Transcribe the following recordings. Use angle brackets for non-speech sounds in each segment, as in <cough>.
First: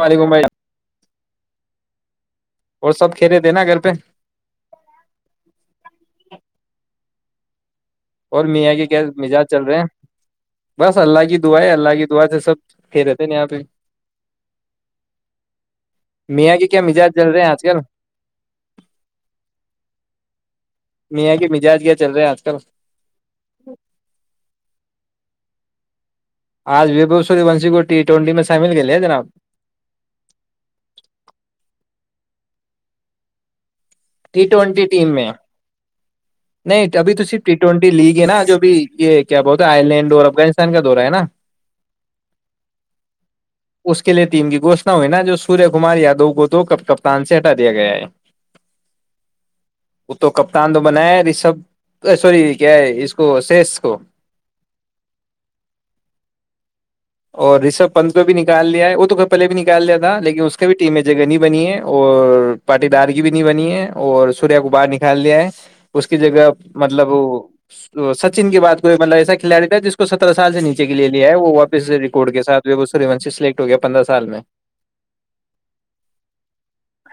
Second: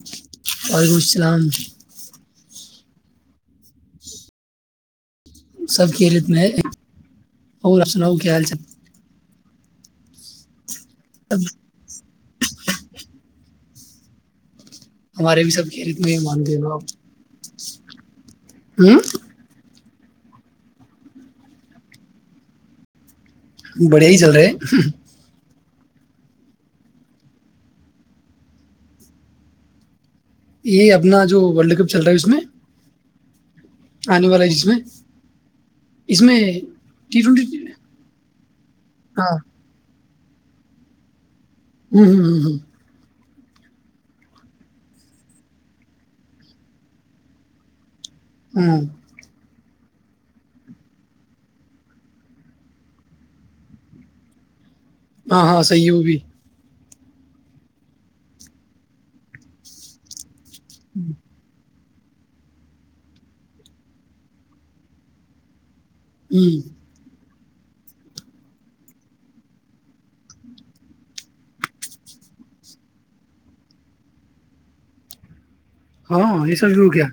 وعلیکم بھائی وعلیکم السلام <inaudible> اور سب کھی رہے تھے نا گھر پہ سب کےھی ریت میں ہے اور آپ سناؤ کیا اور حال چال میاں کے کیا مزاج چل رہے ہیں بس اللہ کی دعائیں اللہ کی دع سے سب کہہ دیتے نا یہاں پہ ہمارے بھی سب کھیلت میں ہی میاں مانتے کے ہو کیا آپ مزاج چل رہے ہیں آج کل ہ میاں کے مزاج کیا چل رہے ہیں آج کل بڑھیا ہی چل رہا ہے آج وو سور ونشی کو ٹی ٹوینٹی میں شامل کےے جناب یہ اپنا جو ورلڈ کپ چل رہا ہے اس میں آنے ٹی والا ہے جس ٹوینٹی ٹیم میں اس میں نہیں ابھی تو صرف ٹی ٹوینٹی لیگ ہے نا جو بھی یہ ہاں کیا بولتا آئرلینڈ اور افغانستان کا دورہ ہے نا ہ ہ ہ ہ <unintelligible> اس کے لیے ٹیم کی گوشنا ہوئی نا جو سوریہ کمار یادو کو دو کپتان سے ہٹا دیا گیا ہے ہاں وہ تو کپتان تو بنایا رشب سوری کیا ہے اس کو سیش کو ہاں ہاں صحیح ہے وہ بھی اور رشب پنت کو بھی نکال لیا ہے وہ تو کھر پہلے بھی نکال لیا تھا لیکن اس کو ک بھی ٹیم میں جگہ نہیں بنی ہے اور پاٹی دار کی بھی نہیں بنی ہے اور سوریہ کو باہر نکال دیا ہے اس کی جگہ ہوں، مطلب سچن کی بات کوئی مطلب ایسا کھلاڑی تھا جس کو سترہ سال سے نیچے کے لیے لیا ہے وہ اس ریکارڈ کے ساتھ وہ وہ سور وونشی سلیکٹ ہو گیا پندرہ سال میں ہاں یہ سب بھی ہو گ کیا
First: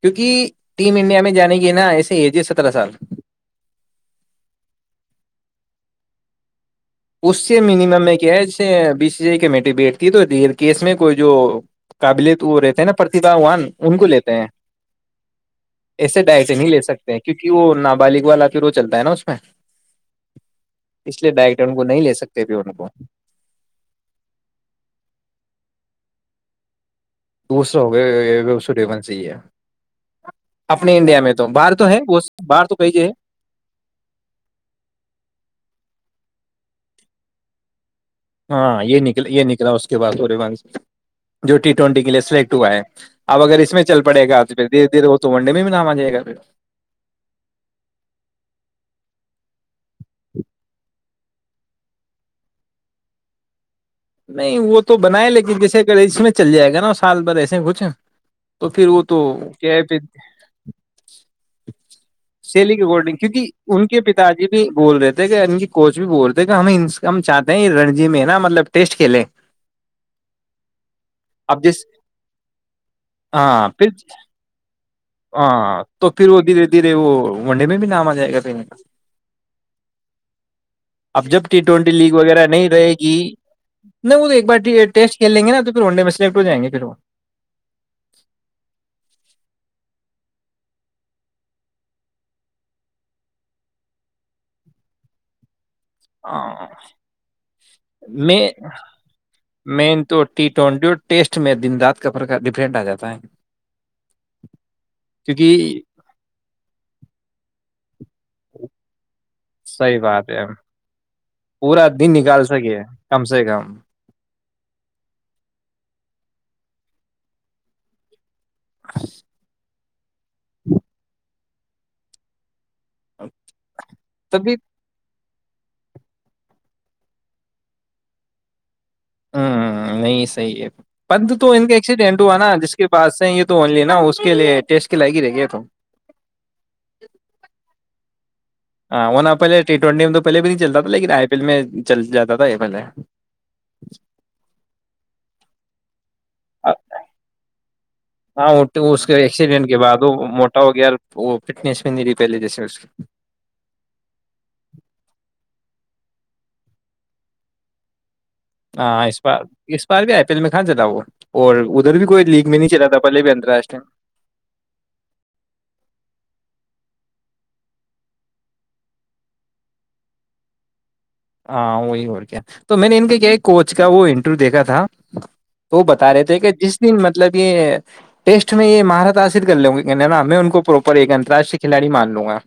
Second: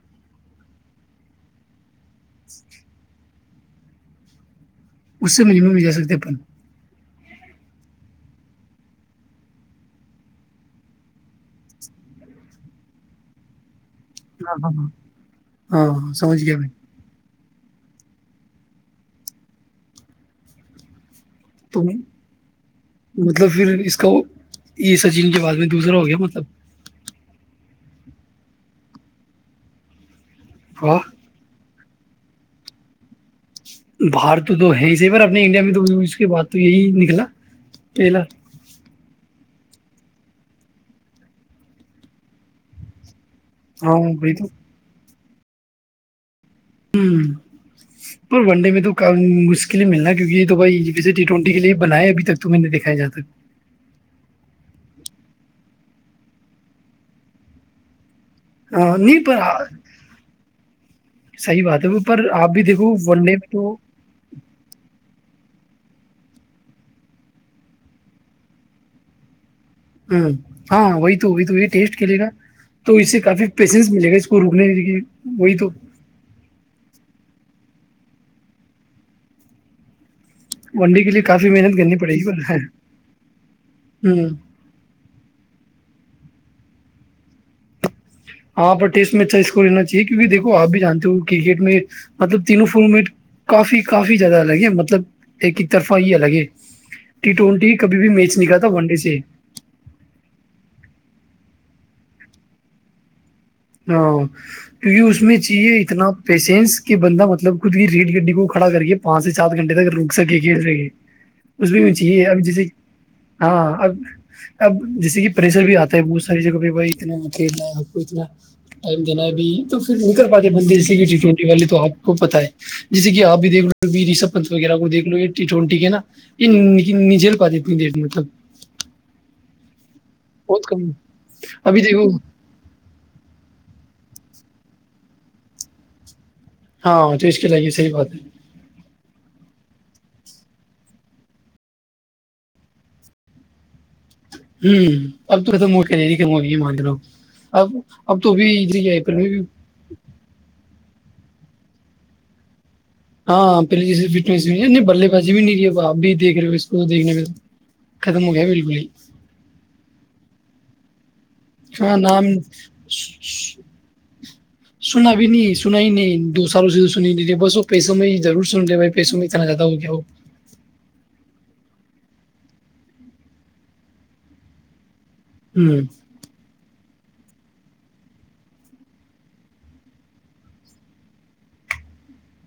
کیونکہ ٹیم انڈیا میں جانے کی نا ایسے ایج ہے سترہ سال اس سے ممم میں جا سکتے اپن اس سے مینمم میں کیا ہے جسے بی سی آ کمیٹی بیٹھتی ہے تو کیس میں کوئی جو قابلت وہ رہتا ہے نا پرتیھاان ان کو لیتے ہیں ہاں ہاں ہاں ہاں ایسے سمجھ ڈائٹ گیا نہیں میں لے سکتے کیونکہ وہ نابالغ والا پھر وہ چلتا ہے نا اس میں اس لیے ڈائریکٹ ان تو کو نہیں لے سکتے پھر ان کو مطلب پھر اس کا یہ سچین کے بعد میں دوسرا ہو گیا مطلب دوسرا ہو گیاوڈیون سے ہی ہے اپنے واہ انڈیا میں تو بارت تو ہے وہ باہر تو کہ ج ہے باہر تو تو ہے اسی پر اپنے انڈیا میں تو اس کے بعد تو یہی نکلا پہلا ہاں یہ نکل یہ نک اس کے بعی جو ٹی ٹوینٹی کے لیے سلیکٹ ہوا ہے اب اگر اس میں ہاں چل پڑ وہی گا تو پھرھیرے دھیرے تو ونڈے میں بھی نام آ جائے گا پھر ہ پر ون ڈے میں تو مشکل ہی ملنا کیونکہ یہ تو بھائی جسے ٹی ٹوینٹی کے لیے بنایا ابھی تک تو میں نے دکھایا جات سک نہیں وہ تو بنا ہے لیکن جیسے کہ اس میں چل جائے گا نا سال بھر ایسے کچھ تو پھر وہ تو نہیں پر کیا ہے پھر صحیح بات ہے وہ پر آپ بھی سیلی کے دیکھو اکارڈنگ ون کیونک ڈے میں تو ان کے پتا جی بھی بول رہے تھے ان کی کوچ بھی بولتے تھ ہم ہم چاہتے ہیں رنجی میں ہے نا مطلب ٹیسٹ کےل ہ ہاں وہی تو وہی تو وہی جس ٹیسٹ کرلے گا تو اس سے کافی ہاں پھر پیشنس ملے گا اس کو روکنے وہی تو ہاں توپ وہ دھیرے دھیرے وہ ونڈے میں بھی نام آ جائے گا پہنے کا ون ڈے کے لیے اب جب کافی ٹی محنت ٹوینٹی کرنی لیگ پڑے گی وغیرہ نہیں رہے گی نہیں ہ وہ تو ایک بار ٹیسٹ کھیل لیں گے نا تو پھر ون ڈے میں سے سلیکٹ ہو جائیں گے پھر وہ ہاں پر ٹیسٹ میں چائ اس کو لا چاہیے کیہ دیکو آپ بھی جانتے ہو کرکٹ میں مطلب تینوں فول مٹ کافی کافی زیادہ الگ ہے مطلب ایک طرفہ ہی الگ ہے ٹی ٹوینٹی کبھی بھی میچ میں نکالتا ون ڈے سے مین تو ٹی ٹوینٹی اور ٹیسٹ میں دن رات کا پر کا ڈفرینٹ آ جاتا ہے ہاں کیونکہ اس میں چاہیے کیونکہ اتنا پیشنس کہ بندہ مطلب خود کی ری گڈی کو کھڑا کے پانچ سے سات گھنٹے تک صحیح رک بات سکے ہے کھیل سے اس پورا میں دن چاہیے اب نکال جیسے سکے کم سے ہاں کم اب اب جیسے کہ پریشر بھی آتا ہے بہت ساری جگہ پہ بھائی اتنا کھیلنا ہے اتنا جناب تو گھر پاتے بند س گ جھے والی تو آپ کو پت ہے جیسے کہ آپ بھی دیک لو رشب پنت تبھی وغیرہ کو دیکھ لو یہ ٹون ٹییک ہے نا یہ نجے پات ت دیر میں توب ہوں نہیں صحیح ہے پد تو ان کا ابھی دیکھو ایکسیڈینٹ ہوا نا جس کے پع سے یہ تو اونلی نا اس کے لیے ٹیسٹ کے لائگ ہی رہ گی ہے تو ہاں تو اس کے لگے صحی بات ہے ہاں وہ ن پہلے ٹی ٹوینٹی میں تو پہلے بھی نہیں چلتا تھا لیکن آئی پی ایل میں چل جاتا تھا آ پہلے ہ اب توے سے موک نہیں ہوئی مان لو اب اب تو بھی ہاں وہ- اس پھر کے بھی ایکسیڈنٹ کے بعد وہ موٹا ہو گیا وہ فٹنس میں نہیں رہی پہلے جیسے اس کی ہاں پہلے جی فٹس نہیں بلے بازی بھی نہیں آپ بھی دیکھ رہے ہو اس کو دیکھنے میں ختم ہو گیا بالکل ہی ہاں اس بار اس بار بھی آئی پی ایل میں کہاں ج تھا وہ اور ہ ادھر بھی کوئی نام لیگ میں نہیں چلا تھا پہلے بھی انترراشٹریہ سنا بھی نہیں سنا ہی نہیں دو سالوں سے بس وہ پیسوں میں ضرور سن رہے بھائی پیسوں میں اتنا زیادا ہو کیا ہو ہاں وہی اور کیا تو میں نے ان کا کیا کوچ کا وہ انٹرویو دیکھا تھا تو ہوں وہ بتا رہے تھے کہ جس مطلب یہ ٹیسٹ میں یہ مہارت حاصل کر لیں گےا میں ان کو پروپر ایک انتراشٹری کھلاڑی مان لوں گا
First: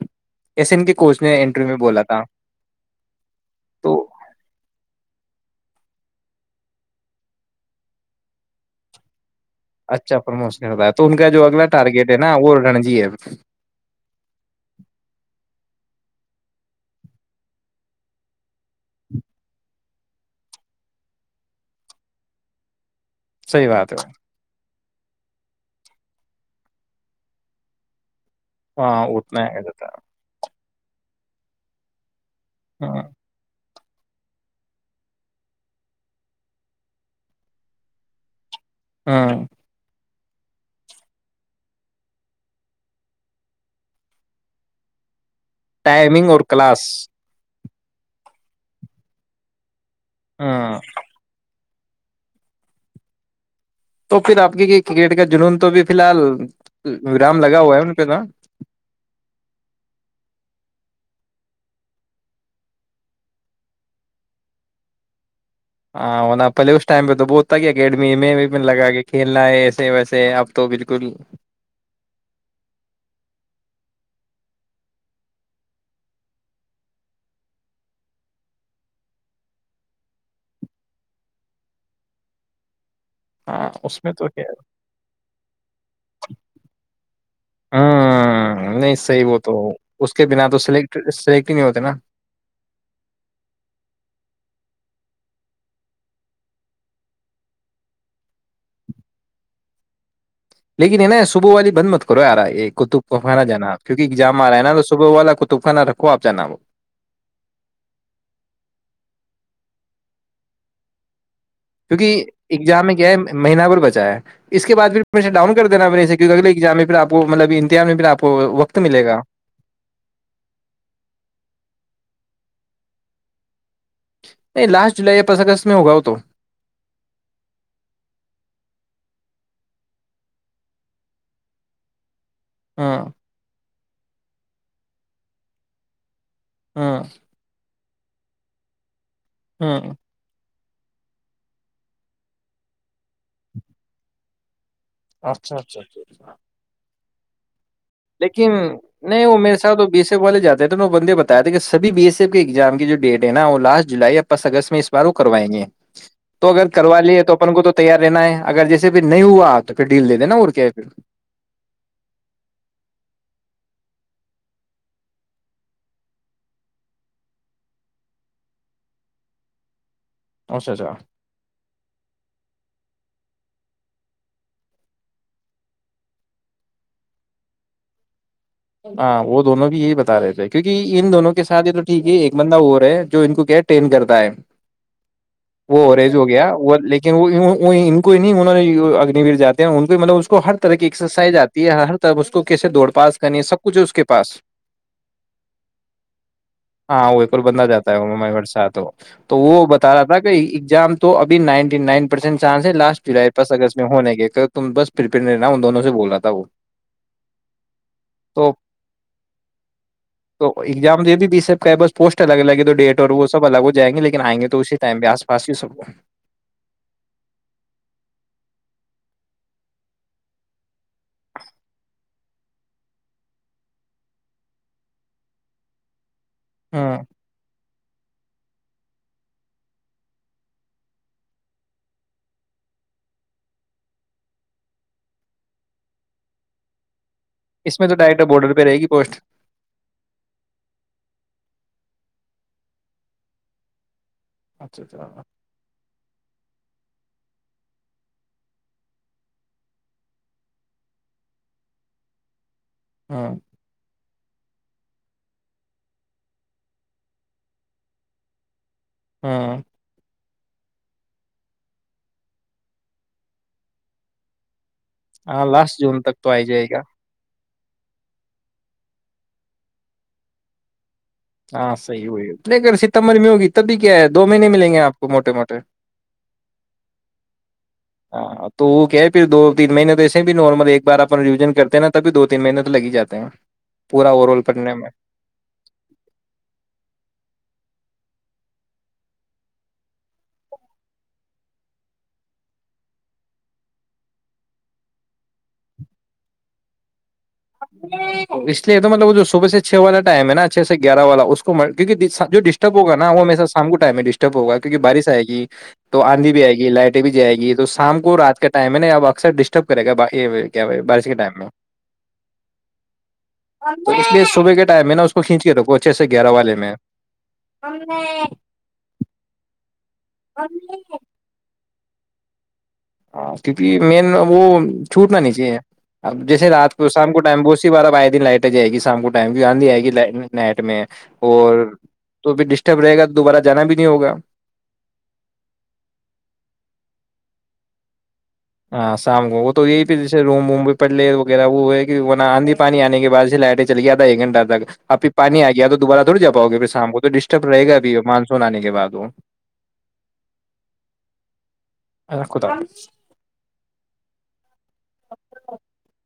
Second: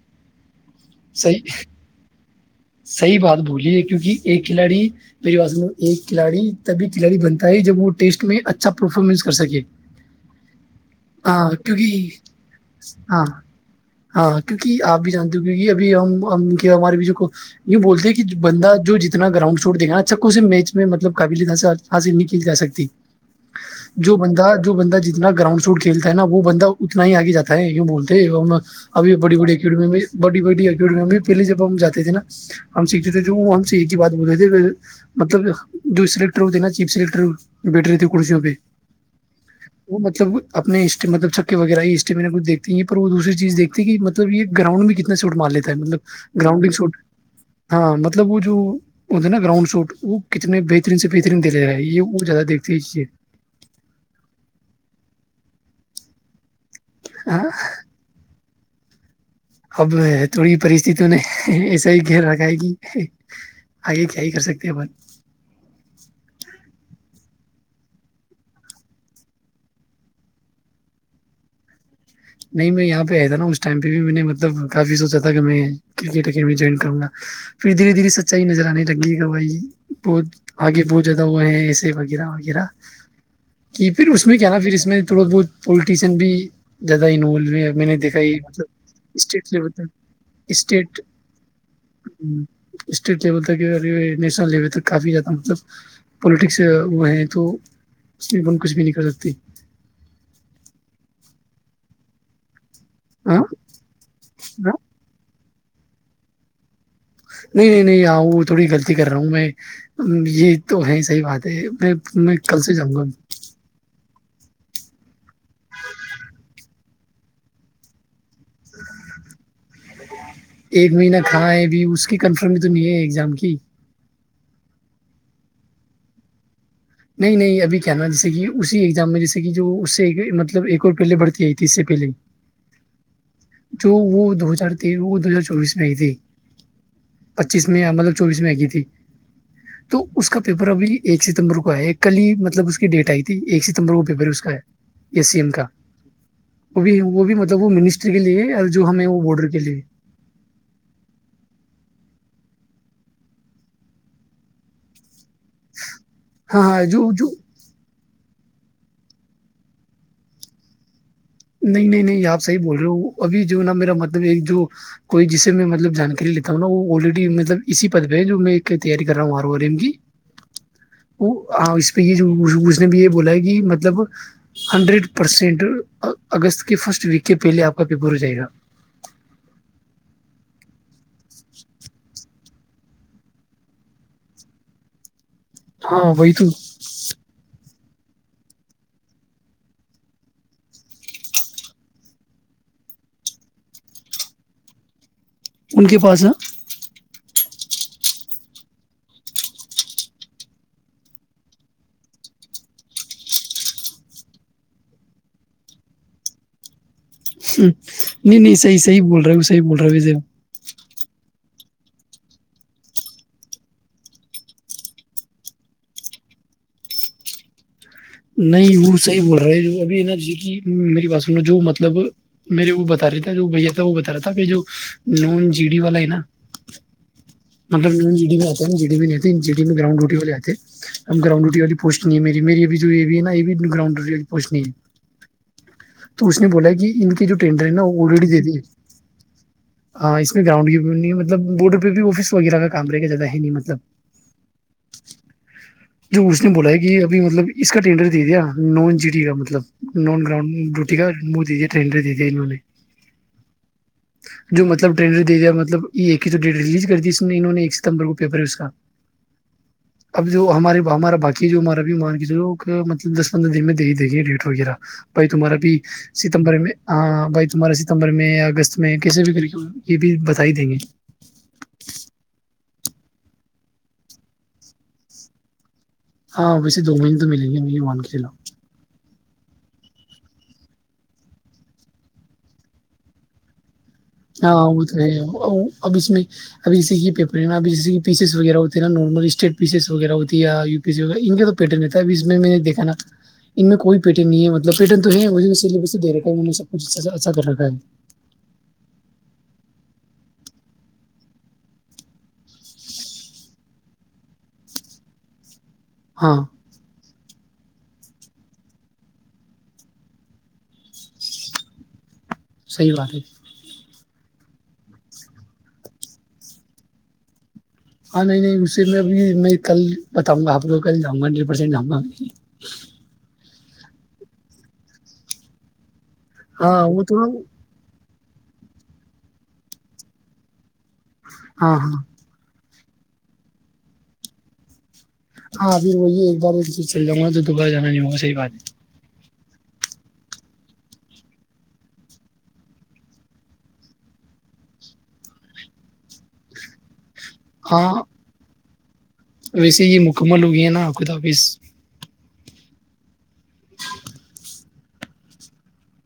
ایسین کے کوچ نے صحیح انٹرویو میں بولا تھا صحیح بات بولیے تو کیونکہ ایک کھلاڑی میری ب ایک کھلاڑی تبھی کھلاڑی بنتا ہے جب وہ ٹیسٹ میں اچھا پرفارمنس سکیے اچھا پرموشن ہوتا ہے تو ان کا جو ہاں اگلا کیونکہ ٹارگیٹ ہے نا وہ رنجی ہے ہاں ہاں کیونکہ آپ بھی جانتے ہو کیونکہ ا ہم ہمارے بھی جو یہ بولتے ہیں کہ بندہ جو جتنا گراؤنڈ چوڑ دے گا نا اچھا کوے میچ میں مطلب قابلیت حاصل نہیں کی جا سکتی صحی بات ہے <unintelligible> تھے ہاں ابھی بڑی اتنا بڑی کار میں بڑی بڑی ی میں بھی پہلی جب ہم جاتے تھ نا ہم شیکچت ج ہ <unintelligible> ایک ہی بات بول رہے تھے مطلب جو سلیکٹر ہو تھے نا چیف سلیکٹر بیٹھ رہے تھے کرسیوں پہ ہاں مطلب اپنےطب چھکے وغیرہ یہ اسٹے میں کچ دیکھتی ہے وہ دوسری چیز دیکتی ہے کہ مطل یہ گراؤنڈ بھی کتنا سے سوٹ مار لیتا ہے مطلب ٹائمنگ اور گراؤنگ کلاس سوٹ ہاں مطلب وہ جو وہ تھ نا گراؤنڈ سوٹ وہ کتنے ہاں بہترین سے بہترین دے رہے ہیں یہ وہ زیادہ دیکھتےے تو پھر آپ کے کرکٹ کا جنون تو بھی فی الحال و رام ہاں لگا ہوا ہے ان پہ تو اب تھوڑی پرستتتوں نے ایسا ہی خل رکھا ہے کہ آگے کیا ہی کر سکتے ہیں اپن ہنا پلیےگ اس ٹائم ب تو بہت س کی اکیڈمی میں بھی لگا کہ کھیلنا ہے ایسے ویسے اب تو بالکل نہیں میں یہاں پہ آیا تھا نا اس ٹائم پہ بھی میں نے مطلب کافی سوچا تھا کہ میں کرکٹ اکیڈمی جوائن کروں گا پھر دھیرے دھیرے سچائی نظر آنے لگی بھائی بہت آگے بہت زیادہ ہو ہیں ایسے وغیرہ وغیرہ کہ پھر اس میں کیا تھا پھر اس میں تھوڑا بہت پولٹیشن بھی دہ انوولو ہے میں نے دیکھا یہ مطلب ہوں نہیں صحیح وہ اسٹیٹ تو لیول تک اس کے بنا تو سلیکٹ اسٹیٹ سلیکٹ ہی نہیں ہوتے نا اسٹیٹ لیول تک نیشنل لیول تک کافی زیادہ مطلب پولیٹکس ہو ہیں تو اس کچھ بھی نہیں کر سکتے لیکن ہے نا صبح والی بند مت کرو یارا ایک ک تو ہاں پانا جانا کیونکگزام آ رہا ہاں؟ ہےا صبح والا توف کانا رکھو آپ ج نام نہیں نہیں نہیں آؤ تھوڑی غلطی کر رہا ہوں میں یہ تو ہے صحیح بات ہے میں کیونکہ میں کل سے اگزام جاؤں میں گا کیا ہے مہین پر بچا ہے اس کے بعد پھرمیشن ڈاؤن کر دینا پے کیونکہ اگے ایگزام میں پھر آپ کو مطلب امتحان میں پھر آپ کو وقت ملے گا ایک مہینہ کھا ہے ا بھی اس کی کنفرم تو نہیں ہے ایگزام کی نہیں لاسٹ جولائی یا پس اگست میں ہوگا وہ تو نہیں نہیں ابھی کیا نا جیسے کہ اسی ایگزام میں جیسے کہ جو اس سے مطلب ایک اور پہلے بڑھتی آئی تھی اس سے پہلے ہاں جو وہ دو ہزار ت وہ دو ہزار چوبیس میں ہی تھی ہاں پچیس میں مطلب چوبیس میں آئی کی تھی ہاں تو اس کا پ پر بھی یہ چتم رک ہے کل ہی مطلب اس کی ڈیٹ آئی تھی ایک ستمبر کو پیپر اس کا ہے ایس سی ایم اچھا کا اچھاچ جھ وہ بھی وہ بھی م لیکن نہیں وہ میرے کے ساتھ لیے وہ بیس والے جاتے تھ تو بندے بتاائے تھے کہ سب بی ایس کی اگزام کی جو ڈٹ ہے نا وہ لاٹ جولائی یا پس اگست میں اس بار وہ کروائیں گے تو ہاں اگر ہاں کروا جو لیے جو تو اپ کو تو تیار لین ہے اگر جیسے پھر نہیں ہوا تو پھر ڈیل دے دینا ا کے ہے پھر نہیں نہیں نہیں آپ صحی بول رہے ہو ابھی جو نا میرا مطلب ایک جو کوئی جسے میں مطلب جانکاری لیتا ہوں نا وہ آلریڈی مطلب اسی پد پہ ہے جو میں تیاری کر رہا ہوں آر ایم کی اچھا اچھا وہ ہاں اس پہ یہ جو پوچھنے بھی ہے بولا کہ مطلب ہنڈریڈ پرسینٹ اگست کے فرسٹ ویک کے پہلے آپ کا پیپر ہو جائے گا ہاں وہ دونوں بھی یہی بتا رہے تھے کیونکہ ان دونوں کے ساتھ یہ تو ٹھیک ہے ایک بندہ وہ ہے جو ان کو کیا ہے ٹین کرتا ہے وہ ہاں اوریج ہو وہی تو گیا وہ لیکن وہ ان کو ان نہیں انہوں اگنییر جاتے ہیں ان کو مطلب اس کو ہر طرح کی ایکسرسائز آتی ہے ہر طرح اس کو کیسے دوڑ پاس کہنی سب کچھ ہے اس کے پاس ان کے پاس ہے ہاں وہ بندا جاتا ہے ساتھ ہو تو وہ بتا رہا تھا کہ ایگزام تو ابھی ninety nine percent chance last فس اگ میں ہونے کے ت بس پپئر رہ ن دونوں سے بول رہا تھا وہ سچ نہیں تو نہیں صحیح صحی بول رہے صحی بول رہے ہو و تو ایگزام تو یہ بھی بیس ایپ بس پوسٹ الگ الگ ہے تو ڈیٹ اور وہ سب الگ ہو جائیں گے لیکن آئیں گے تو اسی ٹائم پ آس پاس ہی سب نہیں وہ صحیح بول رہے ہے جو ابھی نا جی میری بس جو مطلب میرے وہ بتا رہے تھا جو بھیا تھا وہ بتا رہا تھا کہ جو نون جی ڈی والا ہے نا ہاں مطلب ج ڈی میں آتا جی ڈی میں نہیں ڈی میں گرانڈ روٹی والے آتے اب گرانڈ روٹی والی پوسٹ نہیں ہے می میری بھیھی یہ بھی ہے نا یہ بھی گراؤنڈ ر پہنچنی ہے تو اس نے بولا کہ ان کو جو ٹینڈر ہے اس نا میں تو وہ ڈائریکٹ آلریڈی دے بارڈر دی پہ رہے گی پوسٹ ہاں اس میں گراؤنڈ کی مطلب بورڈ پہ آفس وغیرہ کام رہے گ زیادہ ہی نہیں مطلب اچھا اچھا جو اس نے بولایا کہ ابھی مطلب اس کا ٹینڈر دے دیا نان جیٹی کا مطلب ن گراؤنڈ کا دیا ٹڈر دے دیاہوں نے ہاں جو مطلب ٹنڈر دے دیا مطلب یہ ہی ڈیٹ ریلیز کر دی اس نے انہوں نے ایک ستمبر کو پیپر ہے اس کا ہاں اب جو ہمارے ہمارا بای جو ہمارا بھی م ج لوگ مطلب دس پندرہ دن میں د ہی دیں گے ریٹ وغیرہ بھائی ہاں تمہارا بھی لاسٹ جون تک تو آ ہی ستمبر جائے میں گا ہ بائی تمہارے ستمبر میں یا اگست میں کسی بھی طریقے یہ بھی بتا ہی دیں گے ہاں صحی وہی ہے لےگر ستمبر میں ہوگی تبھی کیا ہے دو مہینے ملیں گے آپ کو موٹے موٹے ہاں ویسے دو مین تو ملیں گی ہاں تو وہ کہ پھر دو تین مہینے تو ایسے بھی نارمل ایک بار اپ ریوژن کرتے ہیںا تبھی دو تین مہینے تو لگ ہی جاتے ہیں پورا اوور آل ہاں پڑھنے وہ میں تو ہے اب اس میں ابھی اسی کے پیپر ہے اب پیز وغ ہوتی نا نارمل اسٹی پیز وغیرہ ہوتی یایو پی و ان کا پیٹرن ہےتا ا اس میں نے دیکھا ان میں کوئی پیٹن نہیں ہےلب پٹن تو ہے دکھا ہے سبھ اس لیے مطلب وہ جو صبح سے چھ والا ٹائم ہے نا چھ سے گیارہ والا اس کو کیک جو ڈسٹرب ہوگ نا وہ میرےا شام کو ٹائم میں ڈسٹرب ہوگا کیکہ بارش آئے گی تو آندھی ہاں بھی آئے گی لائٹیں بھی جائے گی تو شام کو رات کے ٹائم میں نا اب اکثر ڈسٹرب کرے گا بارش کے ٹائم میں صحیح بات ہے تو اس لیے صبح کے ٹائم ہے نا اس کو کھینچ کے رو اچھے سے گیارہ والے میں ہاں نہیں نہیں اسی میں اب میں کل ب آپ کو ک جن <inaudible> کیونکہ مین وہ چھوٹ نہا نیچے اب جیسےات ہاں کو وہ شام تو کو ٹائمبوسی بارب آئے لائٹ آ جائے گی شام کو ٹائم کی آندھی آئے گی لائٹ نائٹ میں اور ہاں ہاں تو بھی ڈش ٹب رہے گا دوبارہ جانا بھی نہیں ہوگا ہاں پھر وہی ایک بار چ چلاؤں گا تو دوبار جانا نہیں ہوگا صحیح بات ہے ہاں سام گو تو یہی پ روم ووم پے وغیرہ وہ کہ آندھی پانی آنے کے بع لائٹیں چلیادا ایک گھٹہ تک اپھر پانی آ گیا تو دوبارہ تھوڑ جاؤے پھر شام کو تو ڈ ب رہے ہاں گابھی مانسون آنے کے بد ہلو <inaudible> ویسے یہ مکمل ہو گئی ہے نا خدافظ الکھود <inaudible>